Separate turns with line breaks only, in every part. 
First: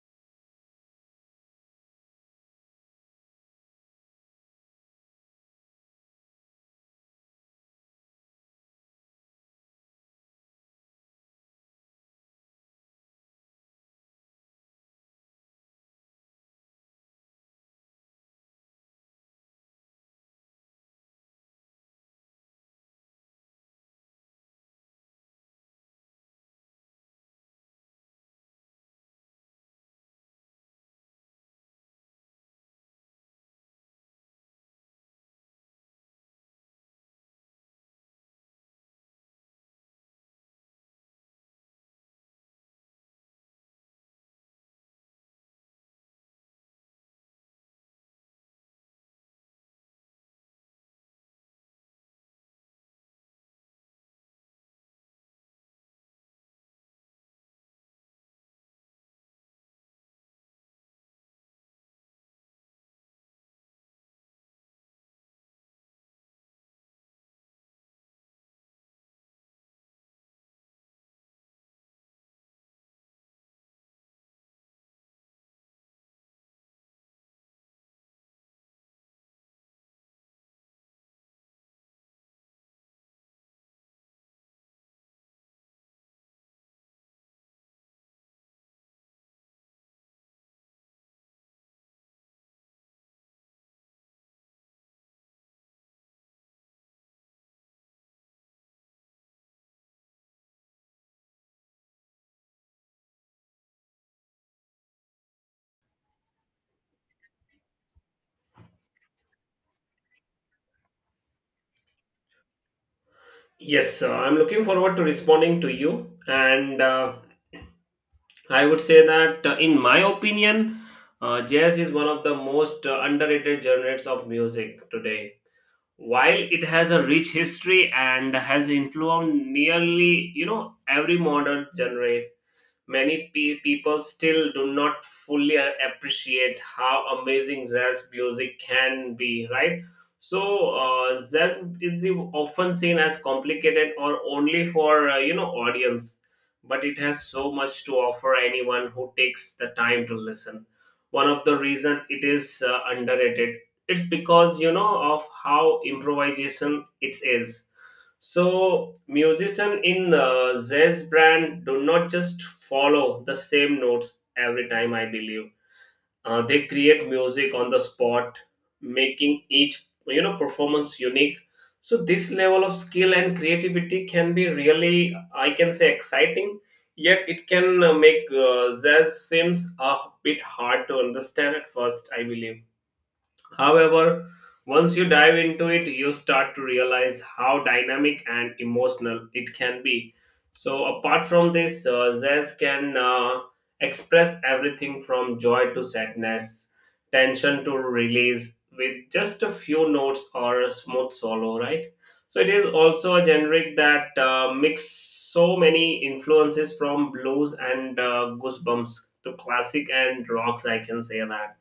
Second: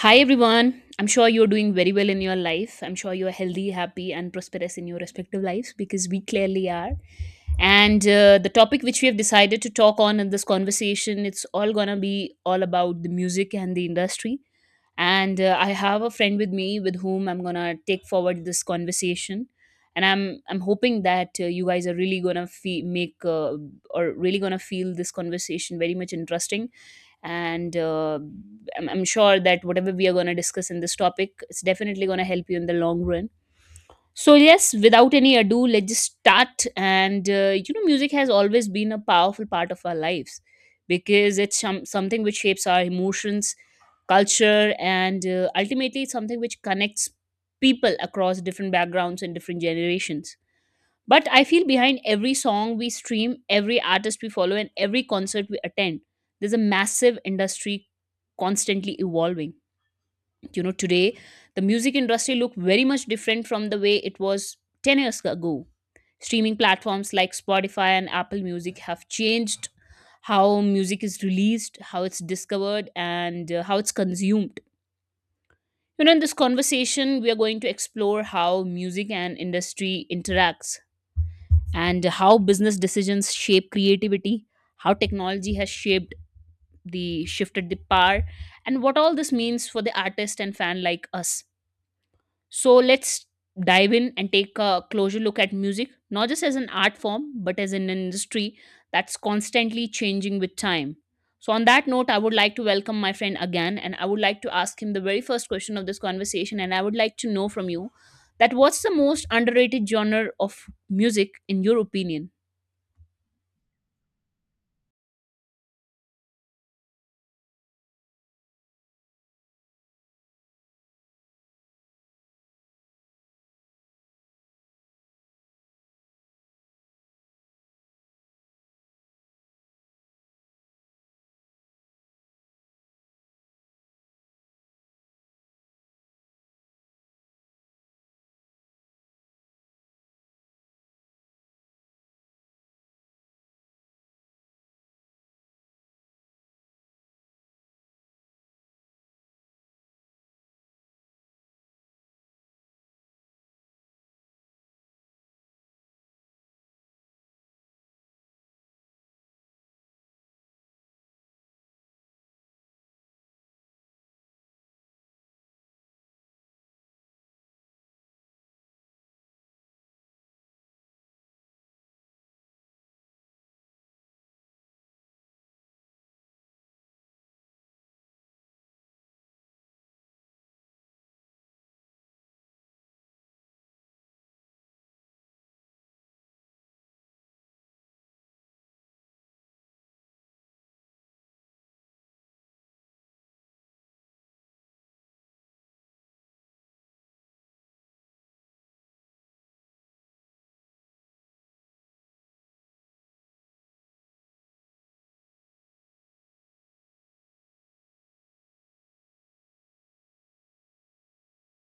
Hi everyone. I'm sure you're doing very well in your life. I'm sure you're healthy, happy, and prosperous in your respective lives because we clearly are. And The topic which we have decided to talk on in this conversation, it's all gonna be all about the music and the industry. And I have a friend with me with whom I'm gonna take forward this conversation. And I'm hoping that you guys are really make or really gonna feel this conversation very much interesting. And uh, I'm, I'm sure that whatever we are going to discuss in this topic, it's definitely going to help you in the long run. So yes, without any ado, let's just start. And you know Music has always been a powerful part of our lives because something which shapes our emotions, culture, and ultimately it's something which connects people across different backgrounds and different generations. But I feel behind every song we stream, every artist we follow, and every concert we attend, there's a massive industry constantly evolving. You know, today the music industry look very much different from the way it was 10 years ago. Streaming platforms like Spotify and Apple Music have changed how music is released, how it's discovered, and how it's consumed. You know, in this conversation, we are going to explore how music and industry interacts, and how business decisions shape creativity, how technology has shaped the shifted the power, and what all this means for the artist and fan like us. So let's dive in and take a closer look at music, not just as an art form, but as an industry that's constantly changing with time. So, on that note, I would like to welcome my friend again, and I would like to ask him the very first question of this conversation. And I would like to know from you that what's the most underrated genre of music in your opinion?
Yes, I'm looking forward to responding to you. And I would say that, in my opinion, jazz is one of the most underrated genres of music today. While it has a rich history and has influenced nearly, every modern genre, many people still do not fully appreciate how amazing jazz music can be, right? So jazz is often seen as complicated or only for audience, but it has so much to offer anyone who takes the time to listen. One of the reason it is underrated, it's because of how improvisation it is. So, musician in jazz brand do not just follow the same notes every time, I believe. Uh, they create music on the spot, making each performance unique. So, this level of skill and creativity can be really, I can say, exciting. Yet, it can make jazz seems a bit hard to understand at first, I believe. However, once you dive into it, you start to realize how dynamic and emotional it can be. So, apart from this, Zez can express everything from joy to sadness, tension to release with just a few notes or a smooth solo, right? So, it is also a generic that mix so many influences from blues and goosebumps to classic and rocks, I can say that.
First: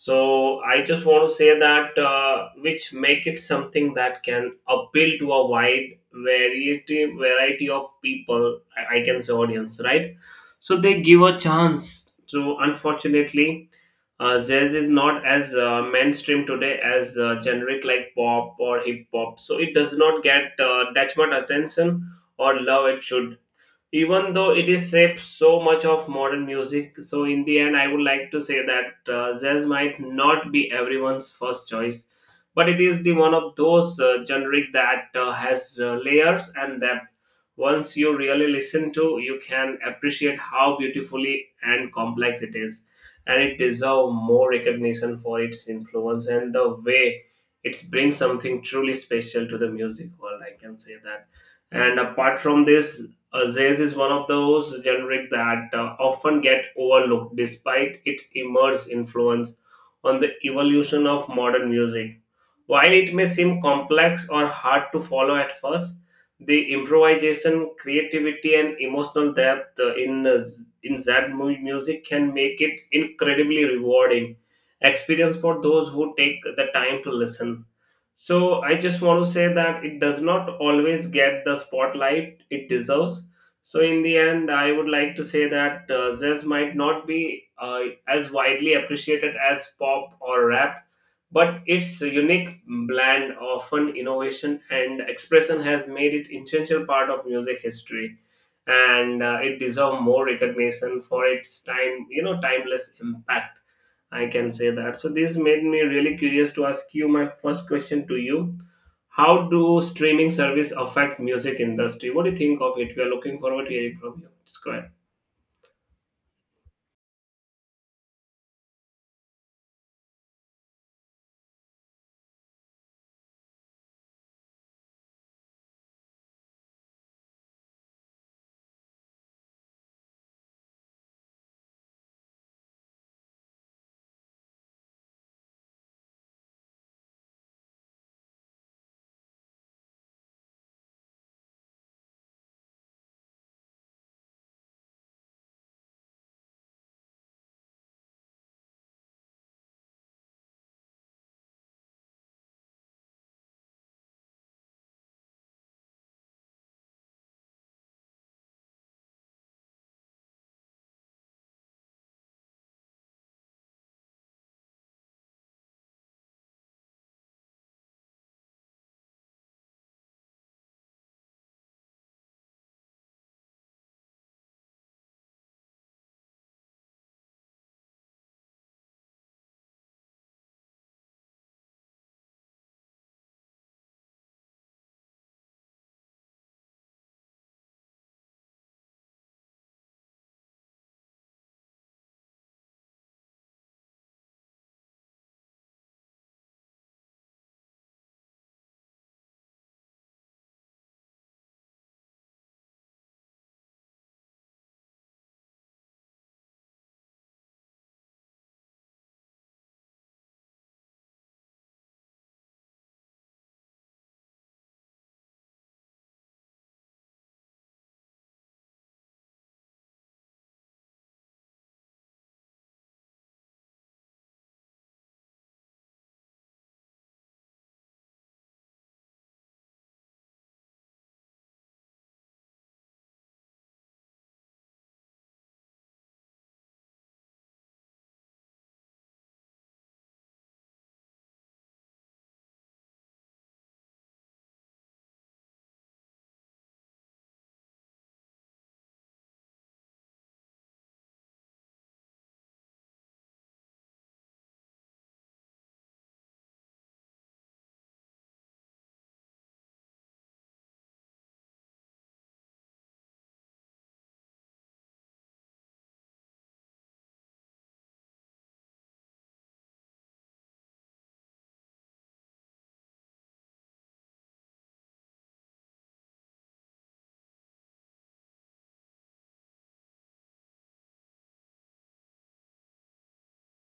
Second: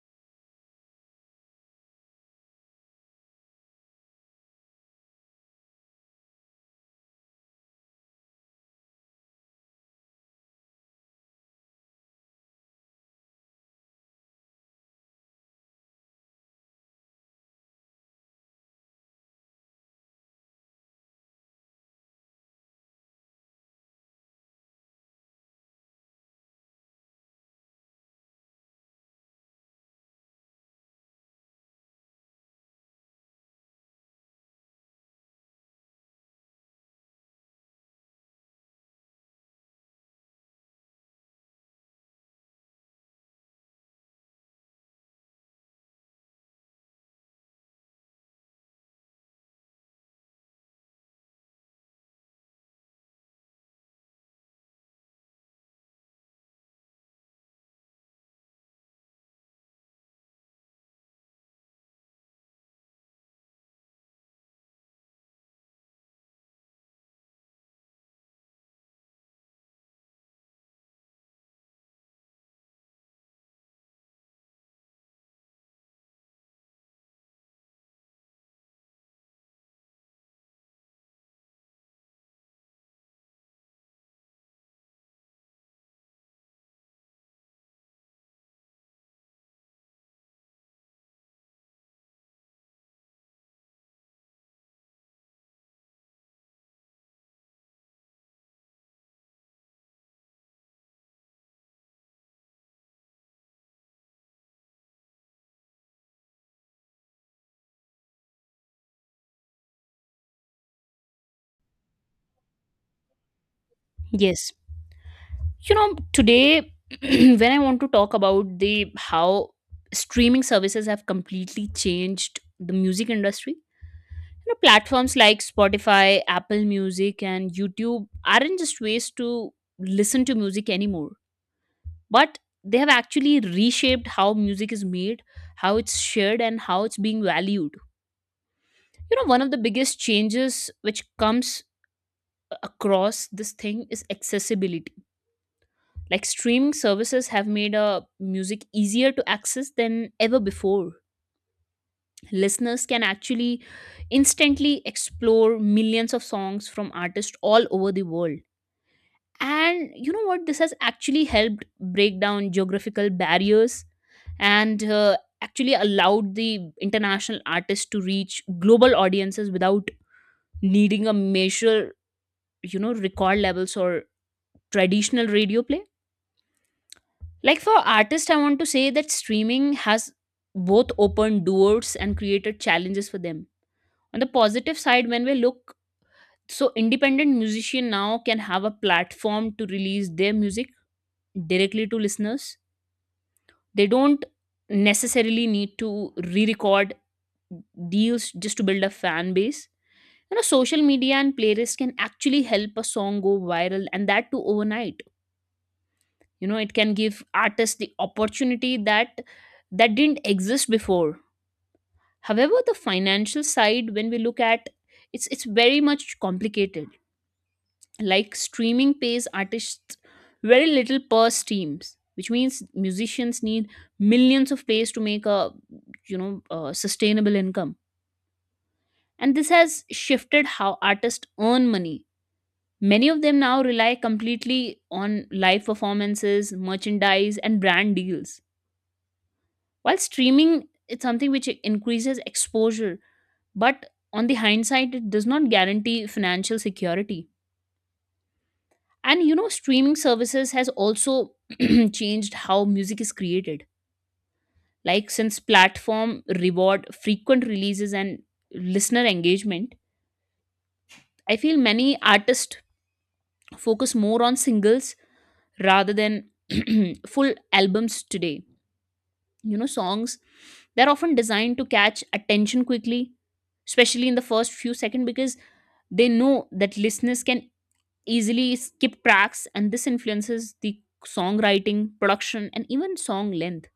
So I just want to say that which make it something that can appeal to a wide variety of people, I can say audience, right? So they give a chance to, unfortunately, jazz is not as mainstream today as generic like pop or hip hop, so it does not get that much attention or love it should, even though it is shaped so much of modern music. So in the end, I would like to say that jazz might not be everyone's first choice, but it is the one of those generic that has layers, and that once you really listen to, you can appreciate how beautifully and complex it is, and it deserves more recognition for its influence and the way it brings something truly special to the music world, I can say that. And apart from this, Zez is one of those generic that often get overlooked despite its immense influence on the evolution of modern music. While it may seem complex or hard to follow at first, the improvisation, creativity, and emotional depth in in Zed music can make it incredibly rewarding experience for those who take the time to listen. So I just want to say that it does not always get the spotlight it deserves. So in the end, I would like to say that jazz might not be as widely appreciated as pop or rap, but its unique blend, often innovation and expression, has made it essential part of music history, and it deserves more recognition for its time, timeless impact, I can say that. So this made me really curious to ask you my first question to you. How do streaming service affect music industry? What do you think of it? We are looking forward to hearing from you.
Yes.
Just go ahead.
You know, today when I want to talk about the how streaming services have completely changed the music industry, you know, platforms like Spotify, Apple Music and YouTube aren't just ways to listen to music anymore, but they have actually reshaped how music is made, how it's shared and how it's being valued. You know, one of the biggest changes which comes across this thing is accessibility. Like streaming services have made music easier to access than ever before. Listeners can actually instantly explore millions of songs from artists all over the world. And you know what? This has actually helped break down geographical barriers and actually allowed the international artists to reach global audiences without needing a major, you know, record levels or traditional radio play. Like for artists, I want to say that streaming has both opened doors and created challenges for them. On the positive side, when we look, so independent musician now can have a platform to release their music directly to listeners. They don't necessarily need to re-record deals just to build a fan base. You know, social media and playlists can actually help a song go viral, and that too overnight. You know, it can give artists the opportunity that didn't exist before. However, the financial side, when we look at, it's very much complicated. Like streaming pays artists very little per streams, which means musicians need millions of plays to make a, you know, a sustainable income. And this has shifted how artists earn money. Many of them now rely completely on live performances, merchandise, and brand deals. While streaming, it's something which increases exposure. But on the hindsight, it does not guarantee financial security. And you know, streaming services has also changed how music is created. Like since platform reward frequent releases and listener engagement, I feel many artists focus more on singles rather than full albums today. You know, songs, they're often designed to catch attention quickly, especially in the first few seconds because they know that listeners can easily skip tracks, and this influences the songwriting, production, and even song length.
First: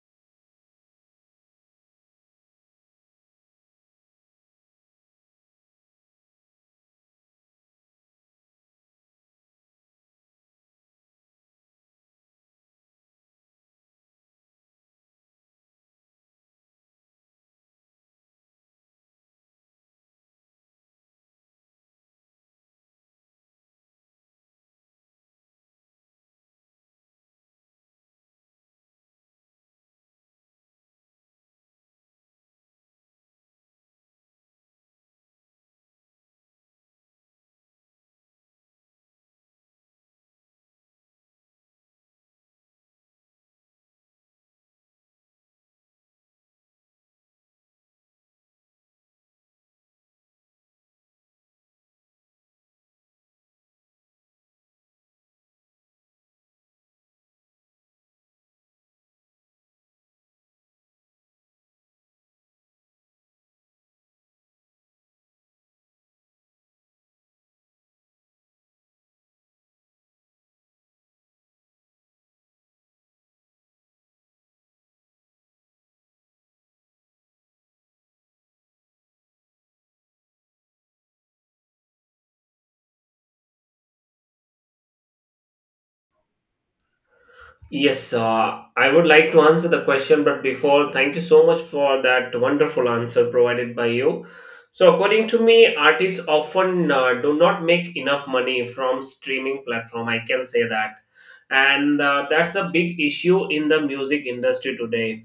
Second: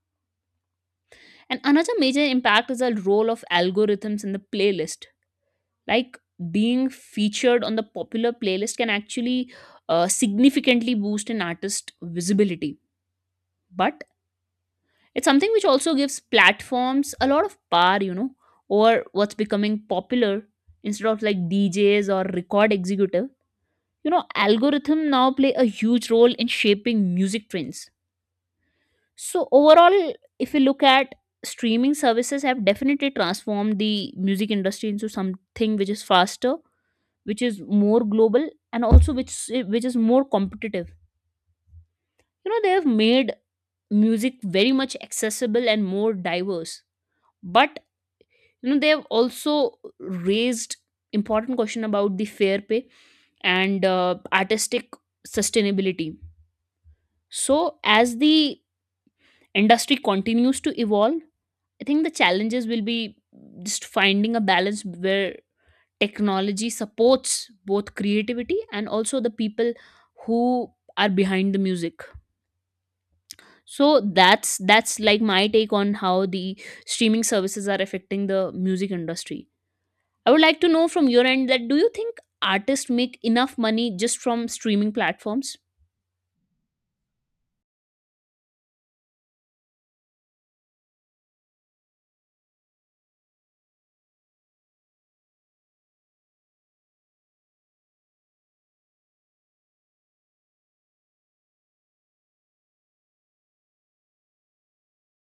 And another major impact is the role of algorithms in the playlist. Like being featured on the popular playlist can actually significantly boost an artist's visibility. But it's something which also gives platforms a lot of power, you know, over what's becoming popular instead of like DJs or record executive. You know, algorithm now play a huge role in shaping music trends. So overall, if you look at streaming services have definitely transformed the music industry into something which is faster, which is more global and also which is more competitive. You know, they have made music very much accessible and more diverse. But you know, they have also raised important question about the fair pay and artistic sustainability. So as the industry continues to evolve, I think the challenges will be just finding a balance where technology supports both creativity and also the people who are behind the music. So that's like my take on how the streaming services are affecting the music industry. I would like to know from your end that do you think artists make enough money just from streaming platforms?
Yes, I would like to answer the question, but before, thank you so much for that wonderful answer provided by you. So, according to me, artists often do not make enough money from streaming platform, I can say that, and that's a big issue in the music industry today.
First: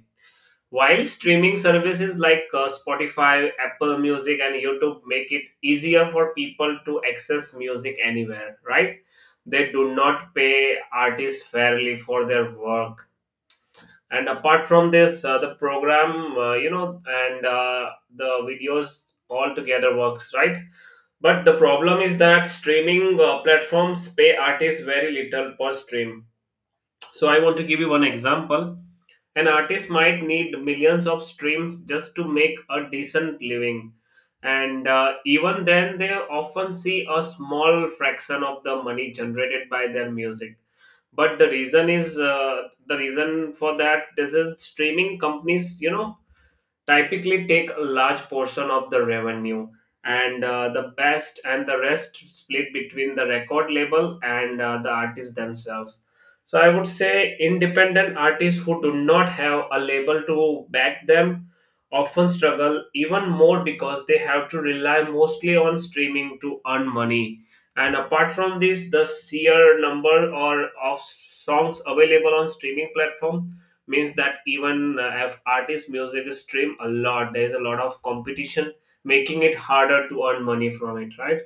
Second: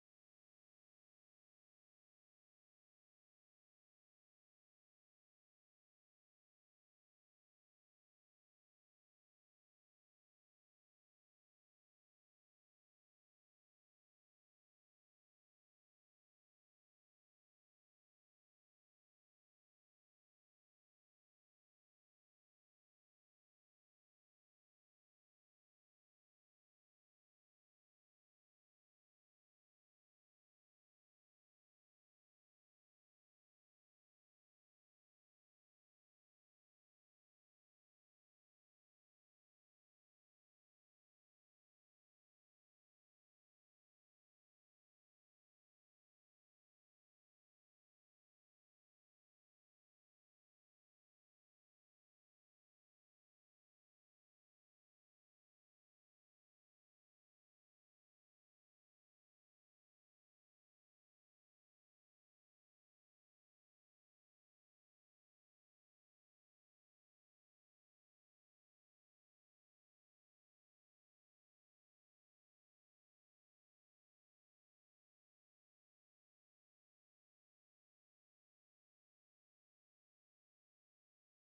While streaming services like Spotify, Apple Music, and YouTube make it easier for people to access music anywhere, right? They do not pay artists fairly for their work. And apart from this, the program, and the videos all together works, right? But the problem is that streaming platforms pay artists very little per stream. So I want to give you one example, an artist might need millions of streams just to make a decent living. And even then, they often see a small fraction of the money generated by their music. But the reason is the reason for that. This is streaming companies, typically take a large portion of the revenue, and the best and the rest split between the record label and the artists themselves. So I would say independent artists who do not have a label to back them often struggle even more because they have to rely mostly on streaming to earn money. And apart from this, the sheer number or of songs available on streaming platform means that even if artist music stream a lot, there is a lot of competition, making it harder to earn money from it, right?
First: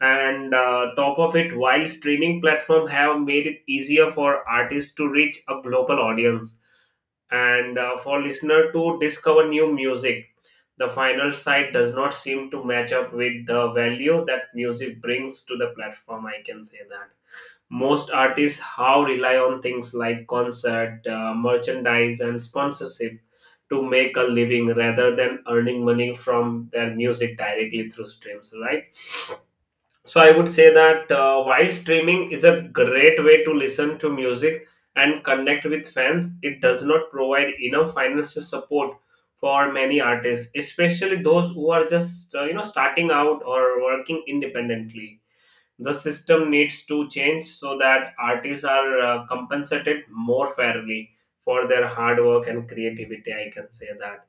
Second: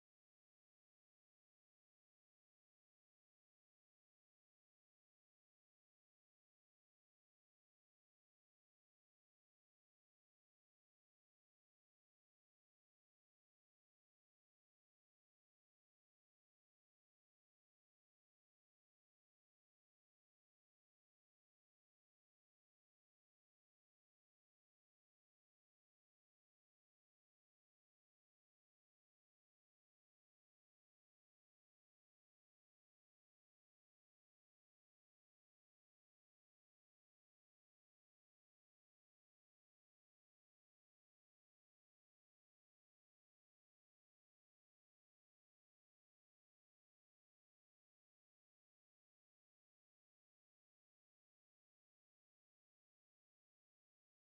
And top of it, while streaming platform have made it easier for artists to reach a global audience and for listener to discover new music, the final site does not seem to match up with the value that music brings to the platform, I can say that. Most artists how rely on things like concert, merchandise, and sponsorship to make a living rather than earning money from their music directly through streams, right? So I would say that while streaming is a great way to listen to music and connect with fans, it does not provide enough financial support for many artists, especially those who are just starting out or working independently. The system needs to change so that artists are compensated more fairly for their hard work and creativity, I can say that.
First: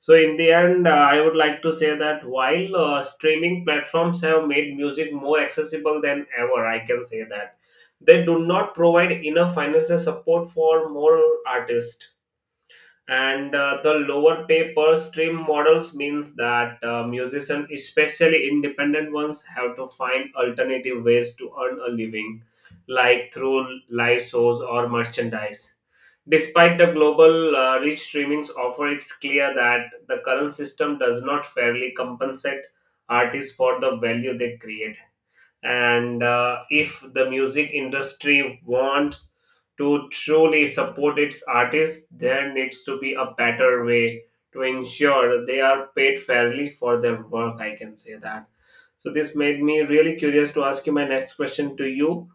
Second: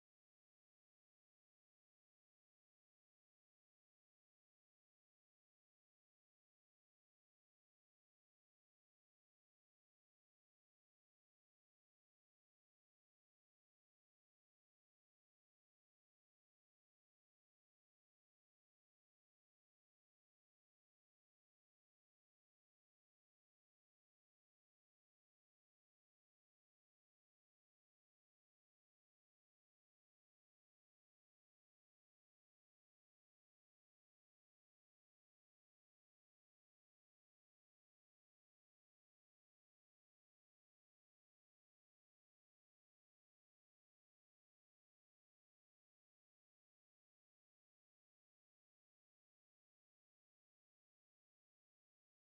So, in the end, I would like to say that while streaming platforms have made music more accessible than ever, I can say that, they do not provide enough financial support for more artists, and the lower pay per stream models means that musicians, especially independent ones, have to find alternative ways to earn a living, like through live shows or merchandise. Despite the global rich streamings offer, it's clear that the current system does not fairly compensate artists for the value they create. And if the music industry wants to truly support its artists, there needs to be a better way to ensure they are paid fairly for their work, I can say that. So this made me really curious to ask you my next question to you.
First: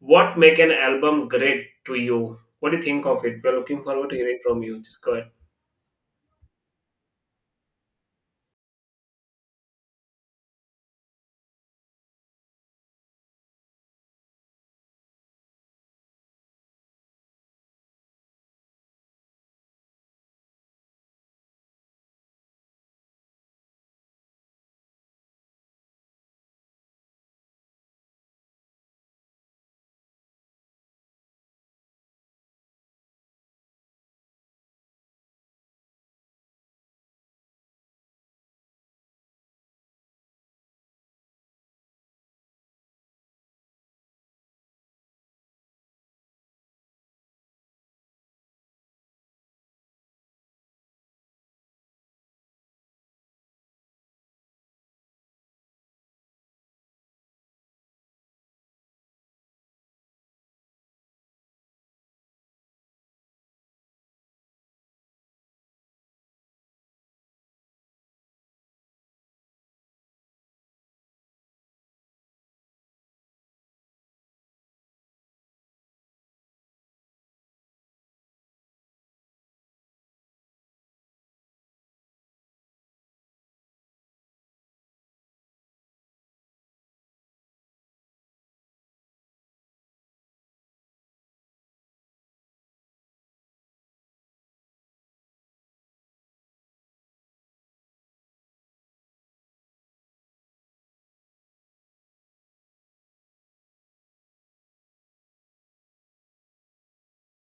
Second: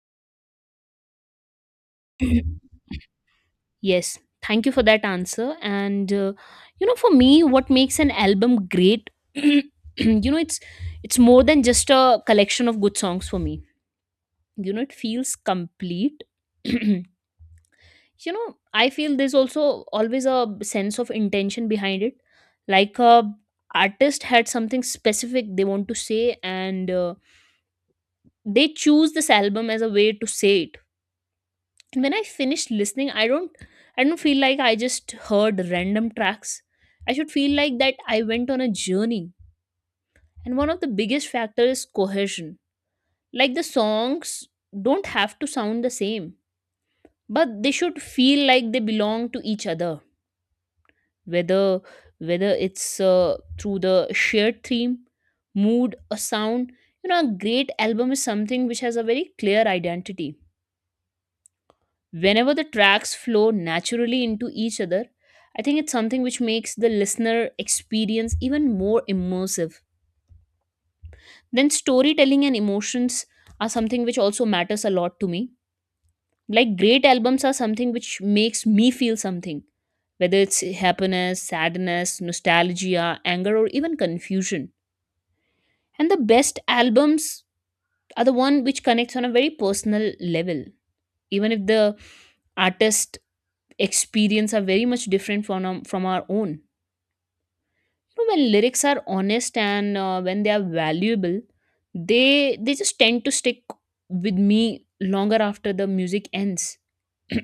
What make an album great to you? What do you think of it? We're looking forward to
Yes,
hearing from
thank you
you.
for
Just
that
go ahead.
answer. And You know, for me, what makes an album great, you know, it's more than just a collection of good songs for me. You know, it feels complete. You know, I feel there's also always a sense of intention behind it, like a artist had something specific they want to say, and they choose this album as a way to say it. And when I finish listening, I don't feel like I just heard random tracks. I should feel like that I went on a journey. And one of the biggest factors is cohesion. Like the songs don't have to sound the same, but they should feel like they belong to each other, whether whether it's through the shared theme, mood or sound. You know, a great album is something which has a very clear identity. Whenever the tracks flow naturally into each other, I think it's something which makes the listener experience even more immersive. Then, storytelling and emotions are something which also matters a lot to me. Like, great albums are something which makes me feel something, whether it's happiness, sadness, nostalgia, anger, or even confusion. And the best albums are the one which connects on a very personal level. Even if the artist experience are very much different from our own. You know, when lyrics are honest and when they are valuable, they just tend to stick with me longer after the music ends.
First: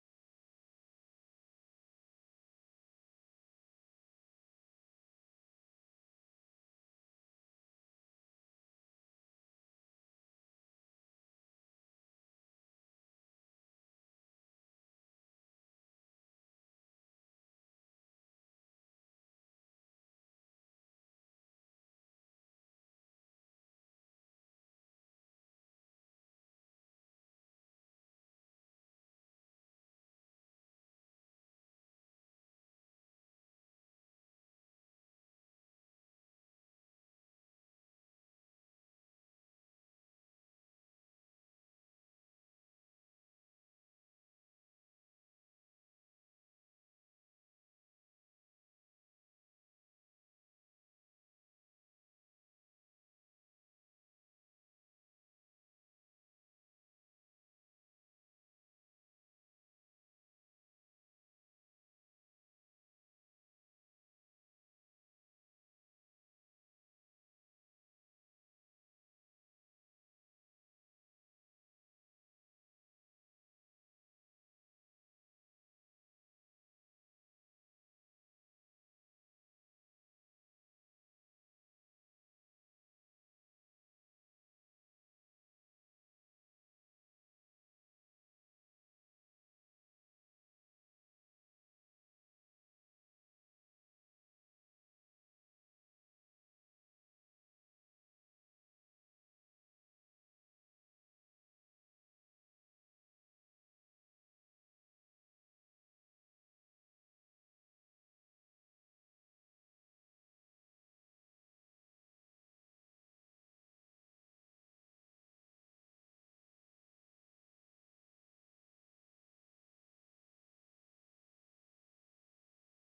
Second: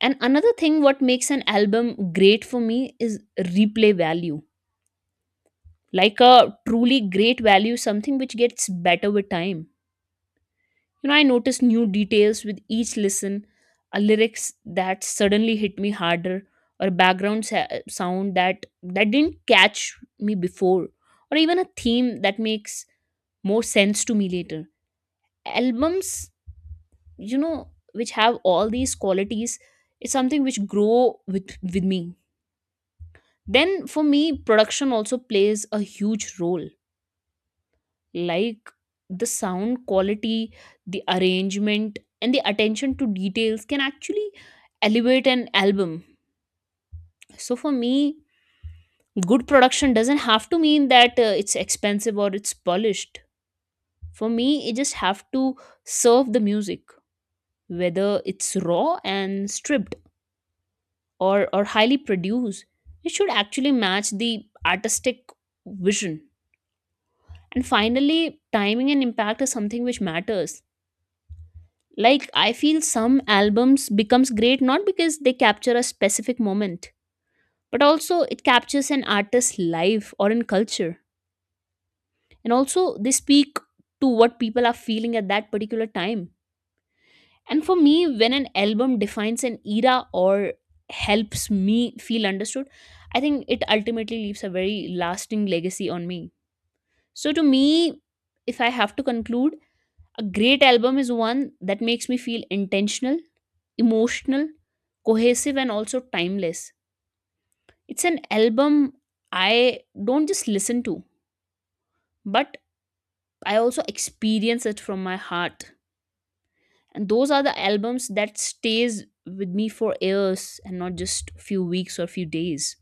And another thing what makes an album great for me is replay value. Like a truly great value something which gets better with time. You know, I noticed new details with each listen, a lyrics that suddenly hit me harder, or a background sound that didn't catch me before, or even a theme that makes more sense to me later. Albums, you know, which have all these qualities, is something which grow with me. Then for me, production also plays a huge role, like the sound quality, the arrangement and the attention to details can actually elevate an album. So for me, good production doesn't have to mean that it's expensive or it's polished. For me, it just have to serve the music, whether it's raw and stripped or highly produced, it should actually match the artistic vision. And finally, timing and impact is something which matters. Like I feel some albums becomes great not because they capture a specific moment, but also it captures an artist's life or in culture, and also they speak to what people are feeling at that particular time. And for me, when an album defines an era or helps me feel understood, I think it ultimately leaves a very lasting legacy on me. So to me, if I have to conclude, a great album is one that makes me feel intentional, emotional, cohesive, and also timeless. It's an album I don't just listen to, but I also experience it from my heart. And those are the albums that stays with me for years and not just few weeks or few days.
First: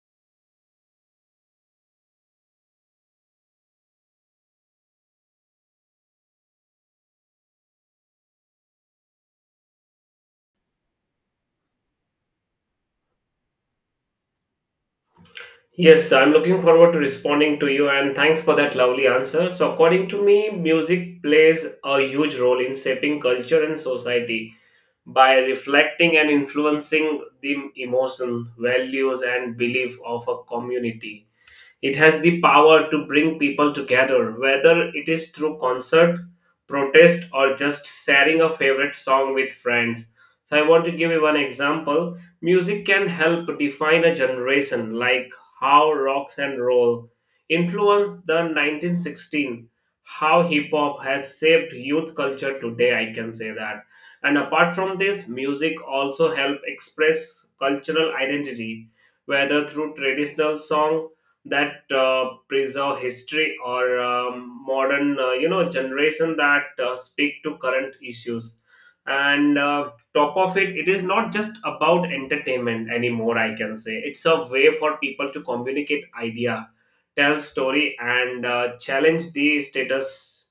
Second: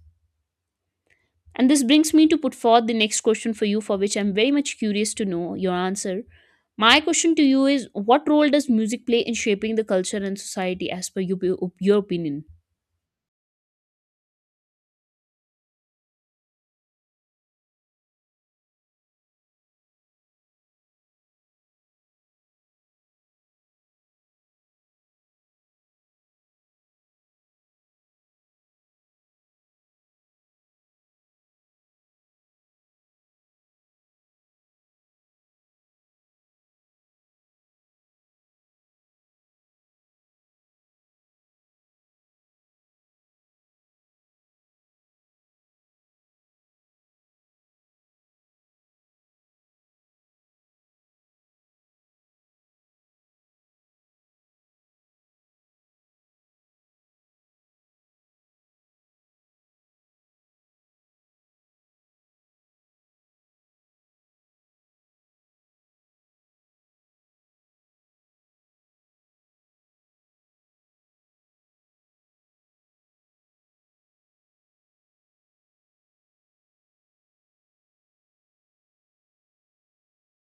And this brings me to put forth the next question for you for which I'm very much curious to know your answer. My question to you is what role does music play in shaping the culture and society as per you, your opinion?
Yes, I'm looking forward to responding to you, and thanks for that lovely answer. So, according to me, music plays a huge role in shaping culture and society by reflecting and influencing the emotion, values, and belief of a community. It has the power to bring people together, whether it is through concert, protest, or just sharing a favorite song with friends. So, I want to give you one example. Music can help define a generation, like how rocks and roll influenced the 1916, how hip hop has shaped youth culture today, I can say that. And apart from this, music also help express cultural identity, whether through traditional song that preserve history or modern generation that speak to current issues. And top of it, it is not just about entertainment anymore, I can say. It's a way for people to communicate idea, tell story, and challenge the status.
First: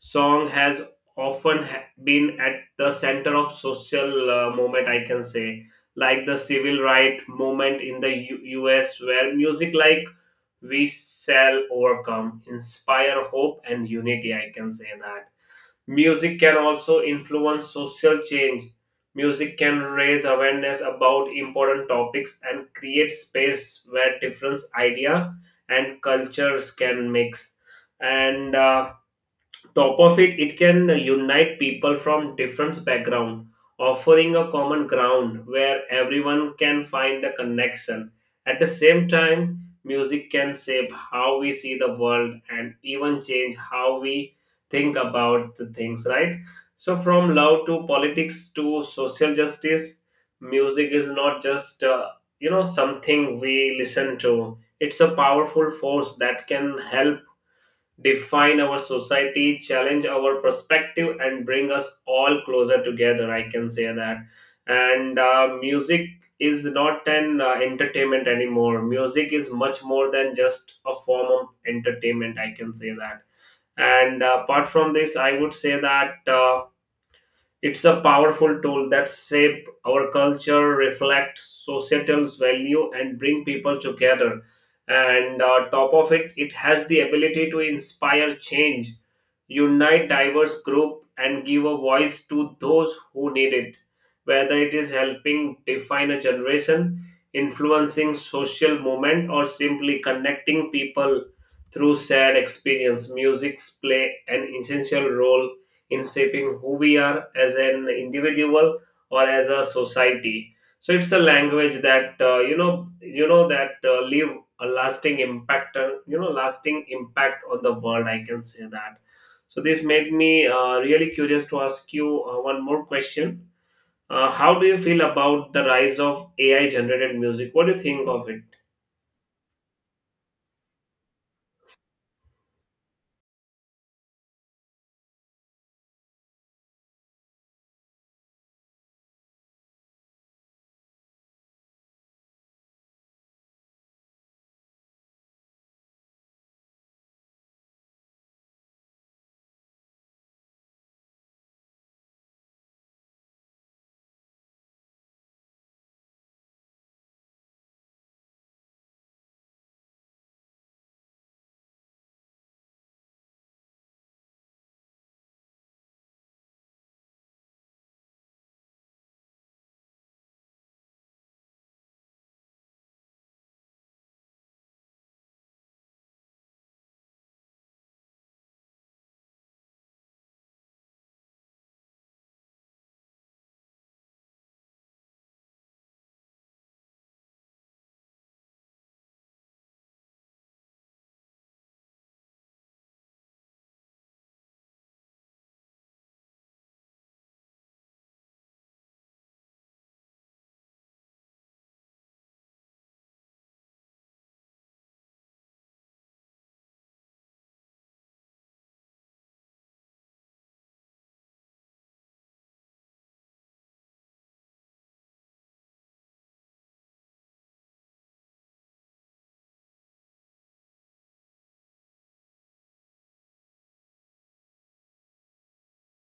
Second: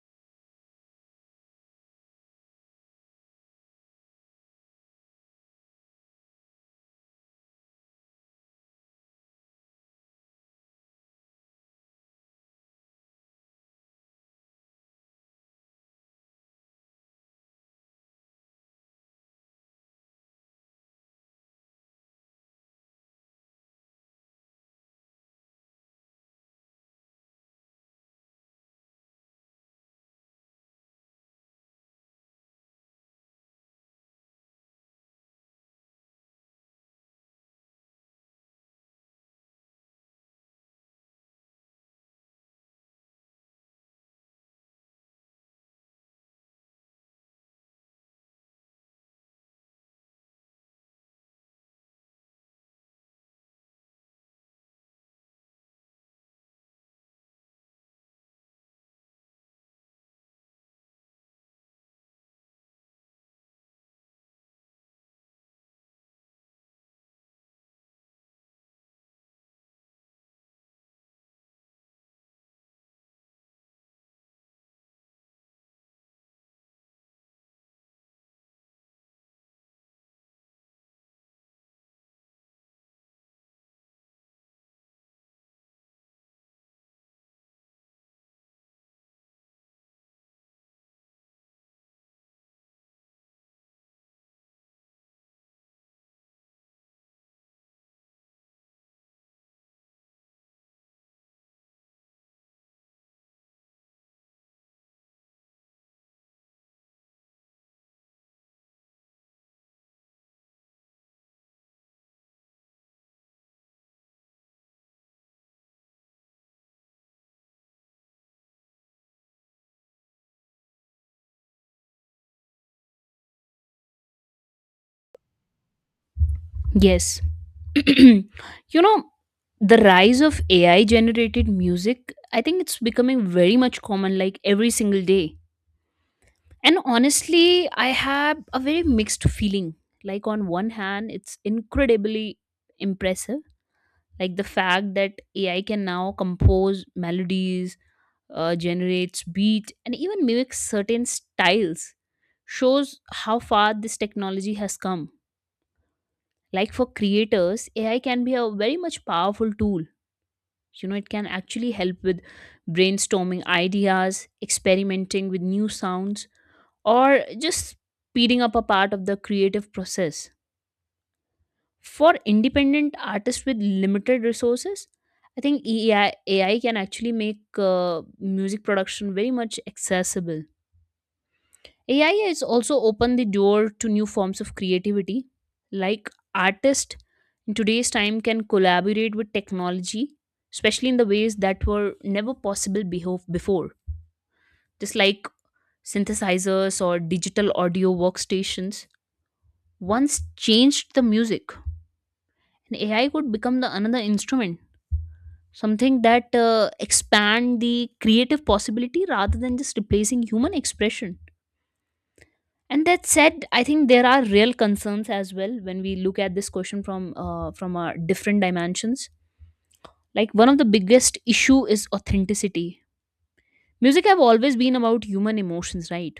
Song has often been at the center of social movement, I can say, like the civil right movement in the US, where music like "We Shall Overcome" inspire hope and unity, I can say that. Music can also influence social change. Music can raise awareness about important topics and create space where different ideas and cultures can mix. And top of it, it can unite people from different backgrounds, offering a common ground where everyone can find a connection. At the same time, music can shape how we see the world and even change how we think about the things, right? So, from love to politics to social justice, music is not just something we listen to. It's a powerful force that can help define our society, challenge our perspective, and bring us all closer together, I can say that. And music is not an entertainment anymore. Music is much more than just a form of entertainment, I can say that. And apart from this, I would say that. It's a powerful tool that shape our culture, reflect societal value, and bring people together. And top of it, it has the ability to inspire change, unite diverse group, and give a voice to those who need it, whether it is helping define a generation, influencing social movement, or simply connecting people through shared experience. Music's play an essential role in shaping who we are as an individual or as a society. So it's a language that leave a lasting impact, lasting impact on the world. I can say that. So this made me really curious to ask you one more question. How do you feel about the rise of AI generated
Yes.
music? What do you think
You
of it?
know, the rise of AI generated music, I think it's becoming very much common like every single day. And honestly, I have a very mixed feeling. Like, on one hand, it's incredibly impressive. Like, the fact that AI can now compose melodies, generates beat, and even mimics certain styles shows how far this technology has come. Like, for creators, AI can be a very much powerful tool, you know, it can actually help with brainstorming ideas, experimenting with new sounds, or just speeding up a part of the creative process for independent artists with limited resources. I think AI can actually make music production very much accessible. AI has also opened the door to new forms of creativity, like artists in today's time can collaborate with technology, especially in the ways that were never possible before, just like synthesizers or digital audio workstations once changed the music, and AI could become the another instrument, something that expand the creative possibility rather than just replacing human expression. And that said, I think there are real concerns as well when we look at this question from different dimensions. Like, one of the biggest issue is authenticity. Music have always been about human emotions, right?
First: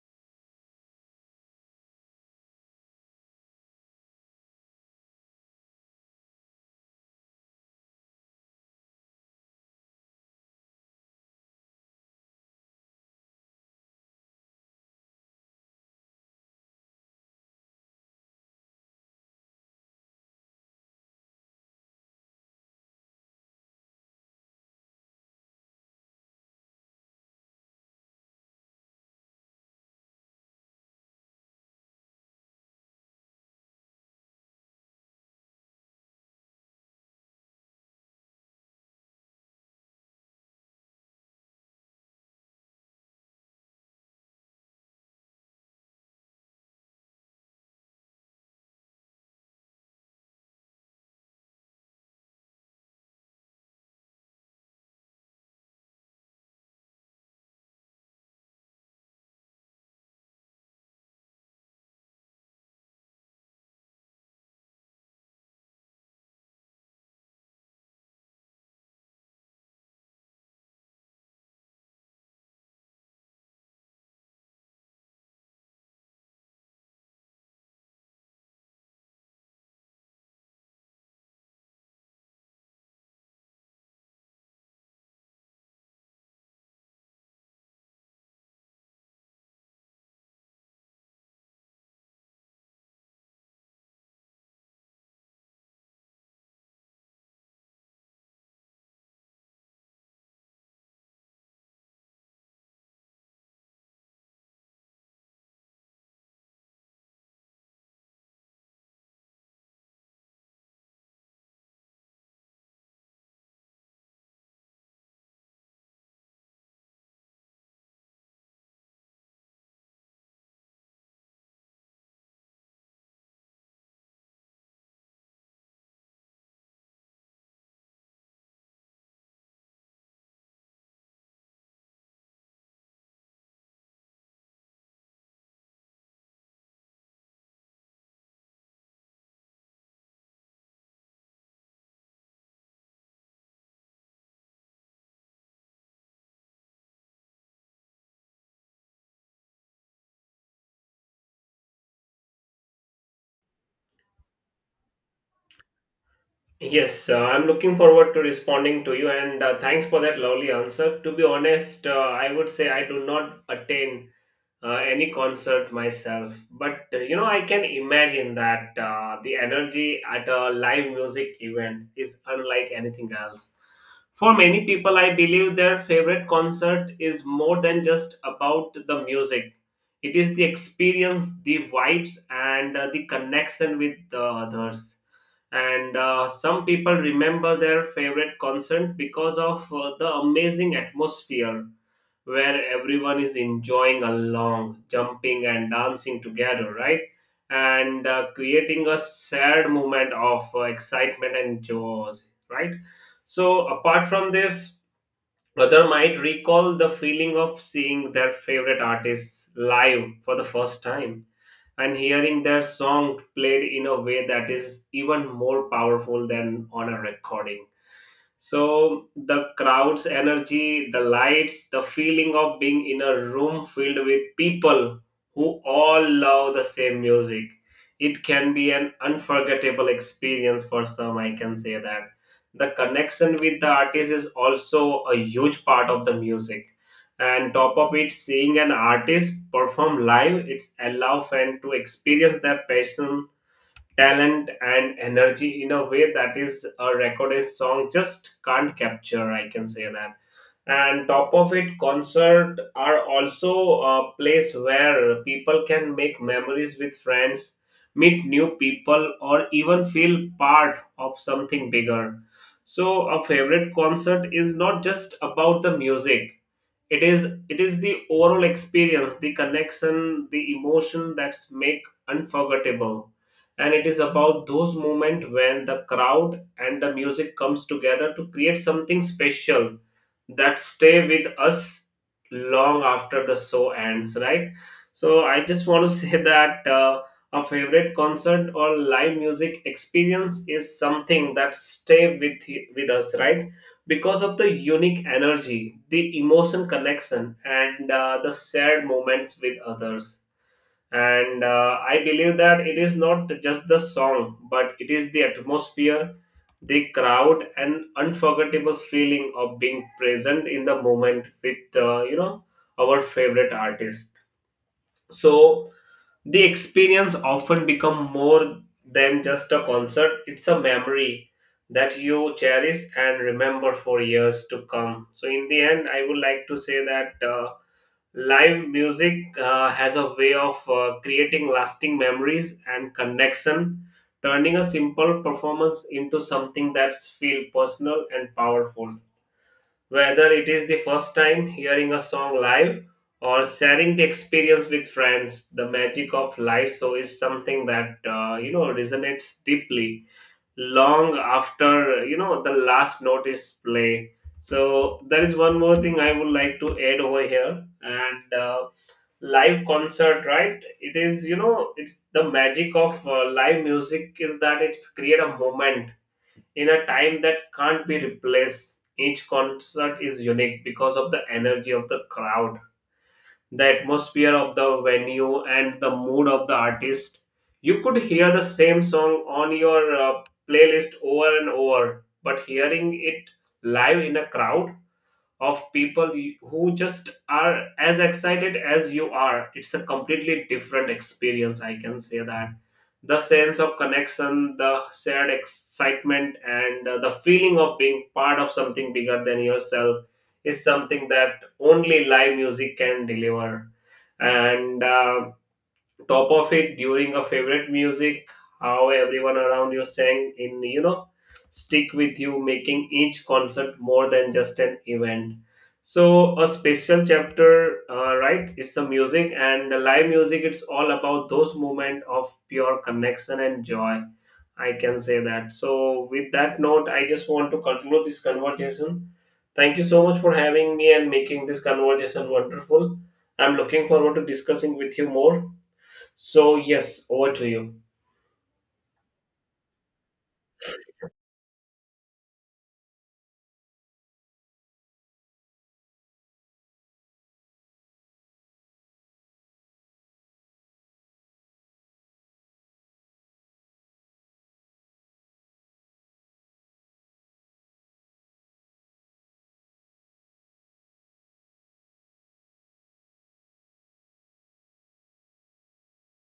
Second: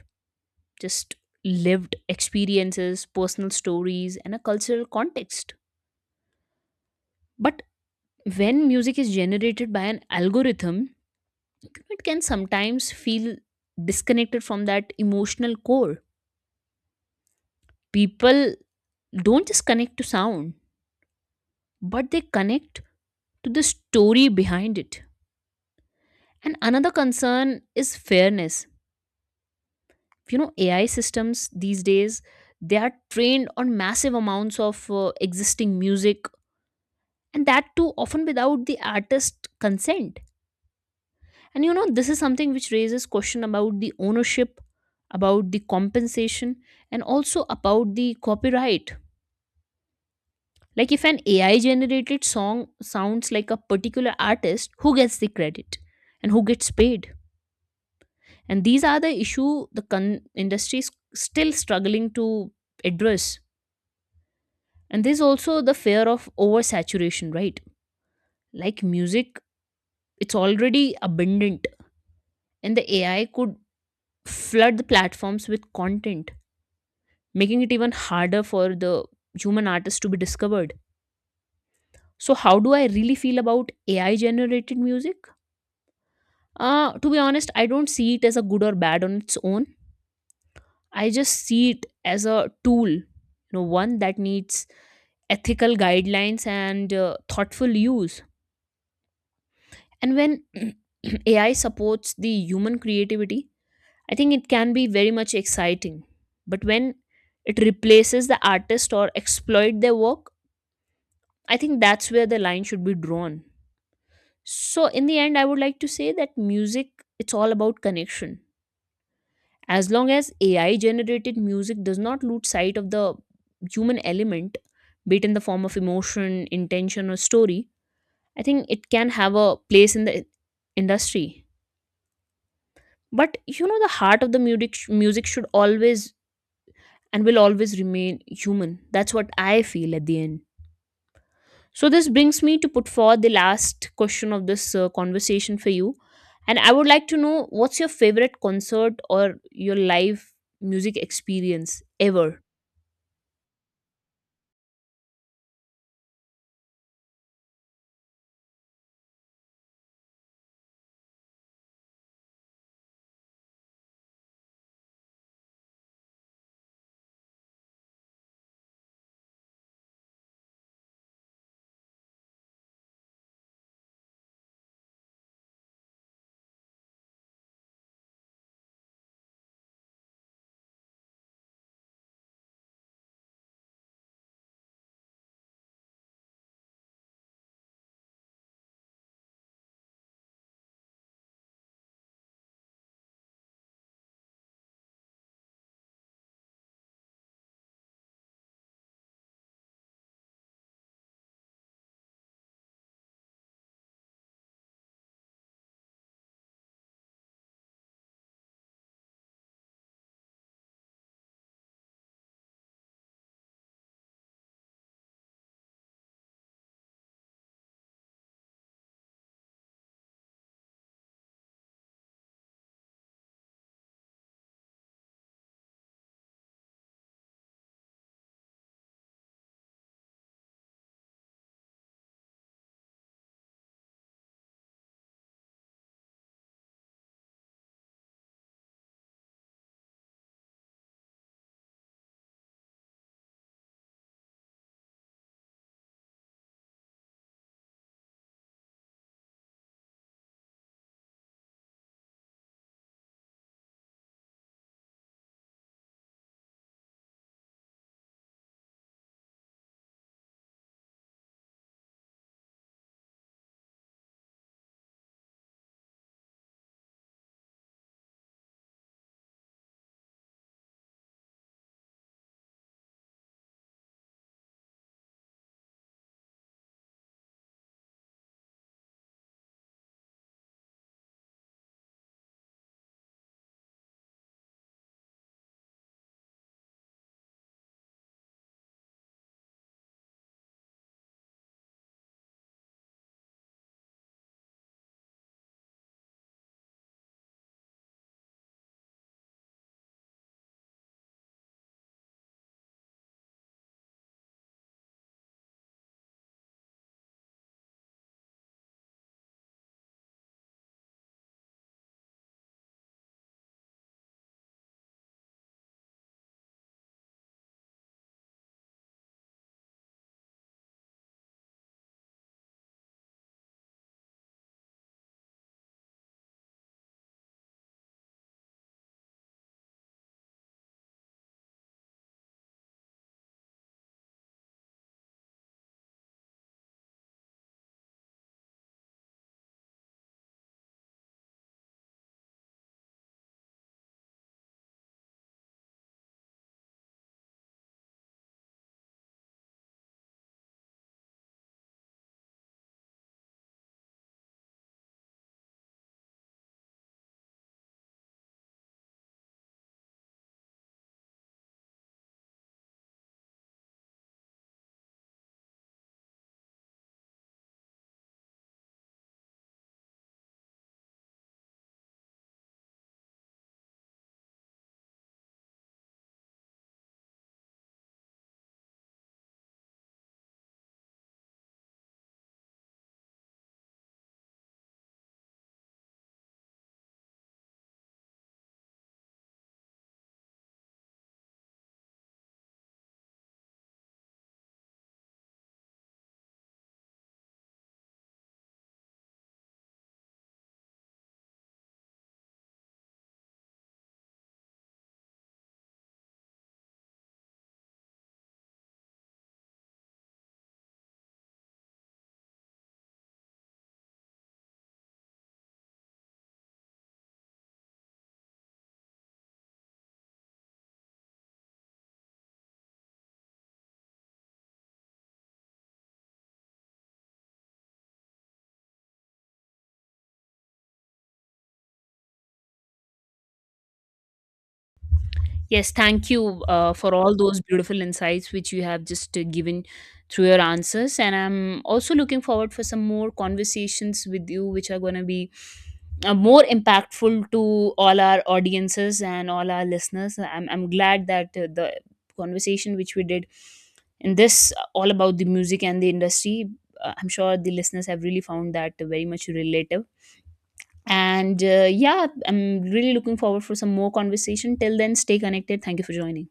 Just lived experiences, personal stories, and a cultural context. But when music is generated by an algorithm, it can sometimes feel disconnected from that emotional core. People don't just connect to sound, but they connect to the story behind it. And another concern is fairness. You know, AI systems these days, they are trained on massive amounts of existing music, and that too often without the artist consent. And you know, this is something which raises question about the ownership, about the compensation, and also about the copyright. Like, if an AI generated song sounds like a particular artist, who gets the credit and who gets paid? And these are the issue the industry is still struggling to address. And there's also the fear of oversaturation, right? Like, music, it's already abundant, and the AI could flood the platforms with content, making it even harder for the human artist to be discovered. So how do I really feel about AI generated music? Uh, to be honest, I don't see it as a good or bad on its own. I just see it as a tool, you know, one that needs ethical guidelines and thoughtful use. And when AI supports the human creativity, I think it can be very much exciting. But when it replaces the artist or exploit their work, I think that's where the line should be drawn. So in the end, I would like to say that music, it's all about connection. As long as AI generated music does not lose sight of the human element, be it in the form of emotion, intention, or story, I think it can have a place in the industry. But you know, the heart of the music should always and will always remain human. That's what I feel at the end. So this brings me to put forward the last question of this conversation for you, and I would like to know what's your favorite concert or your live music experience ever.
Yes, I'm looking forward to responding to you, and thanks for that lovely answer. To be honest, I would say I do not attain any concert myself, but I can imagine that the energy at a live music event is unlike anything else. For many people, I believe their favorite concert is more than just about the music. It is the experience, the vibes, and the connection with the others. And Some people remember their favorite concert because of the amazing atmosphere where everyone is enjoying along, jumping and dancing together, right? And creating a shared moment of excitement and joy, right? So, apart from this, other might recall the feeling of seeing their favorite artists live for the first time and hearing their song played in a way that is even more powerful than on a recording. So the crowd's energy, the lights, the feeling of being in a room filled with people who all love the same music. It can be an unforgettable experience for some, I can say that. The connection with the artist is also a huge part of the music. And top of it, seeing an artist perform live, it's allow fan to experience their passion, talent, and energy in a way that is a recorded song just can't capture. I can say that. And top of it, concert are also a place where people can make memories with friends, meet new people, or even feel part of something bigger. So a favorite concert is not just about the music. It is the overall experience, the connection, the emotion that's make unforgettable. And it is about those moments when the crowd and the music comes together to create something special that stay with us long after the show ends, right? So I just want to say that, a favorite concert or live music experience is something that stay with us, right? Because of the unique energy, the emotion connection, and the shared moments with others. And I believe that it is not just the song, but it is the atmosphere, the crowd, and unforgettable feeling of being present in the moment with our favorite artist. So the experience often become more than just a concert. It's a memory that you cherish and remember for years to come. So in the end, I would like to say that, live music has a way of creating lasting memories and connection, turning a simple performance into something that's feel personal and powerful. Whether it is the first time hearing a song live or sharing the experience with friends, the magic of live show is something that resonates deeply long after, the last note is play. So there is one more thing I would like to add over here, and live concert, right? It is you know It's the magic of live music is that it's create a moment in a time that can't be replaced. Each concert is unique because of the energy of the crowd, the atmosphere of the venue, and the mood of the artist. You could hear the same song on your playlist over and over, but hearing it live in a crowd of people who just are as excited as you are. It's a completely different experience, I can say that. The sense of connection, the shared excitement, and the feeling of being part of something bigger than yourself is something that only live music can deliver. And top of it, during a favorite music, how everyone around you sang in, stick with you, making each concert more than just an event. So a special chapter, right, it's the music, and the live music, it's all about those moment of pure connection and joy. I can say that. So with that note, I just want to conclude this conversation. Thank you so much for having me and making this conversation wonderful. I'm looking forward to discussing with you more.
Yes, thank you
So,
for
yes,
all
over
those
to you.
beautiful insights which you have just given through your answers. And I'm also looking forward for some more conversations with you, which are going to be more impactful to all our audiences and all our listeners. I'm glad that the conversation which we did in this all about the music and the industry, I'm sure the listeners have really found that very much relative, and yeah, I'm really looking forward for some more conversation. Till then, stay connected. Thank you for joining.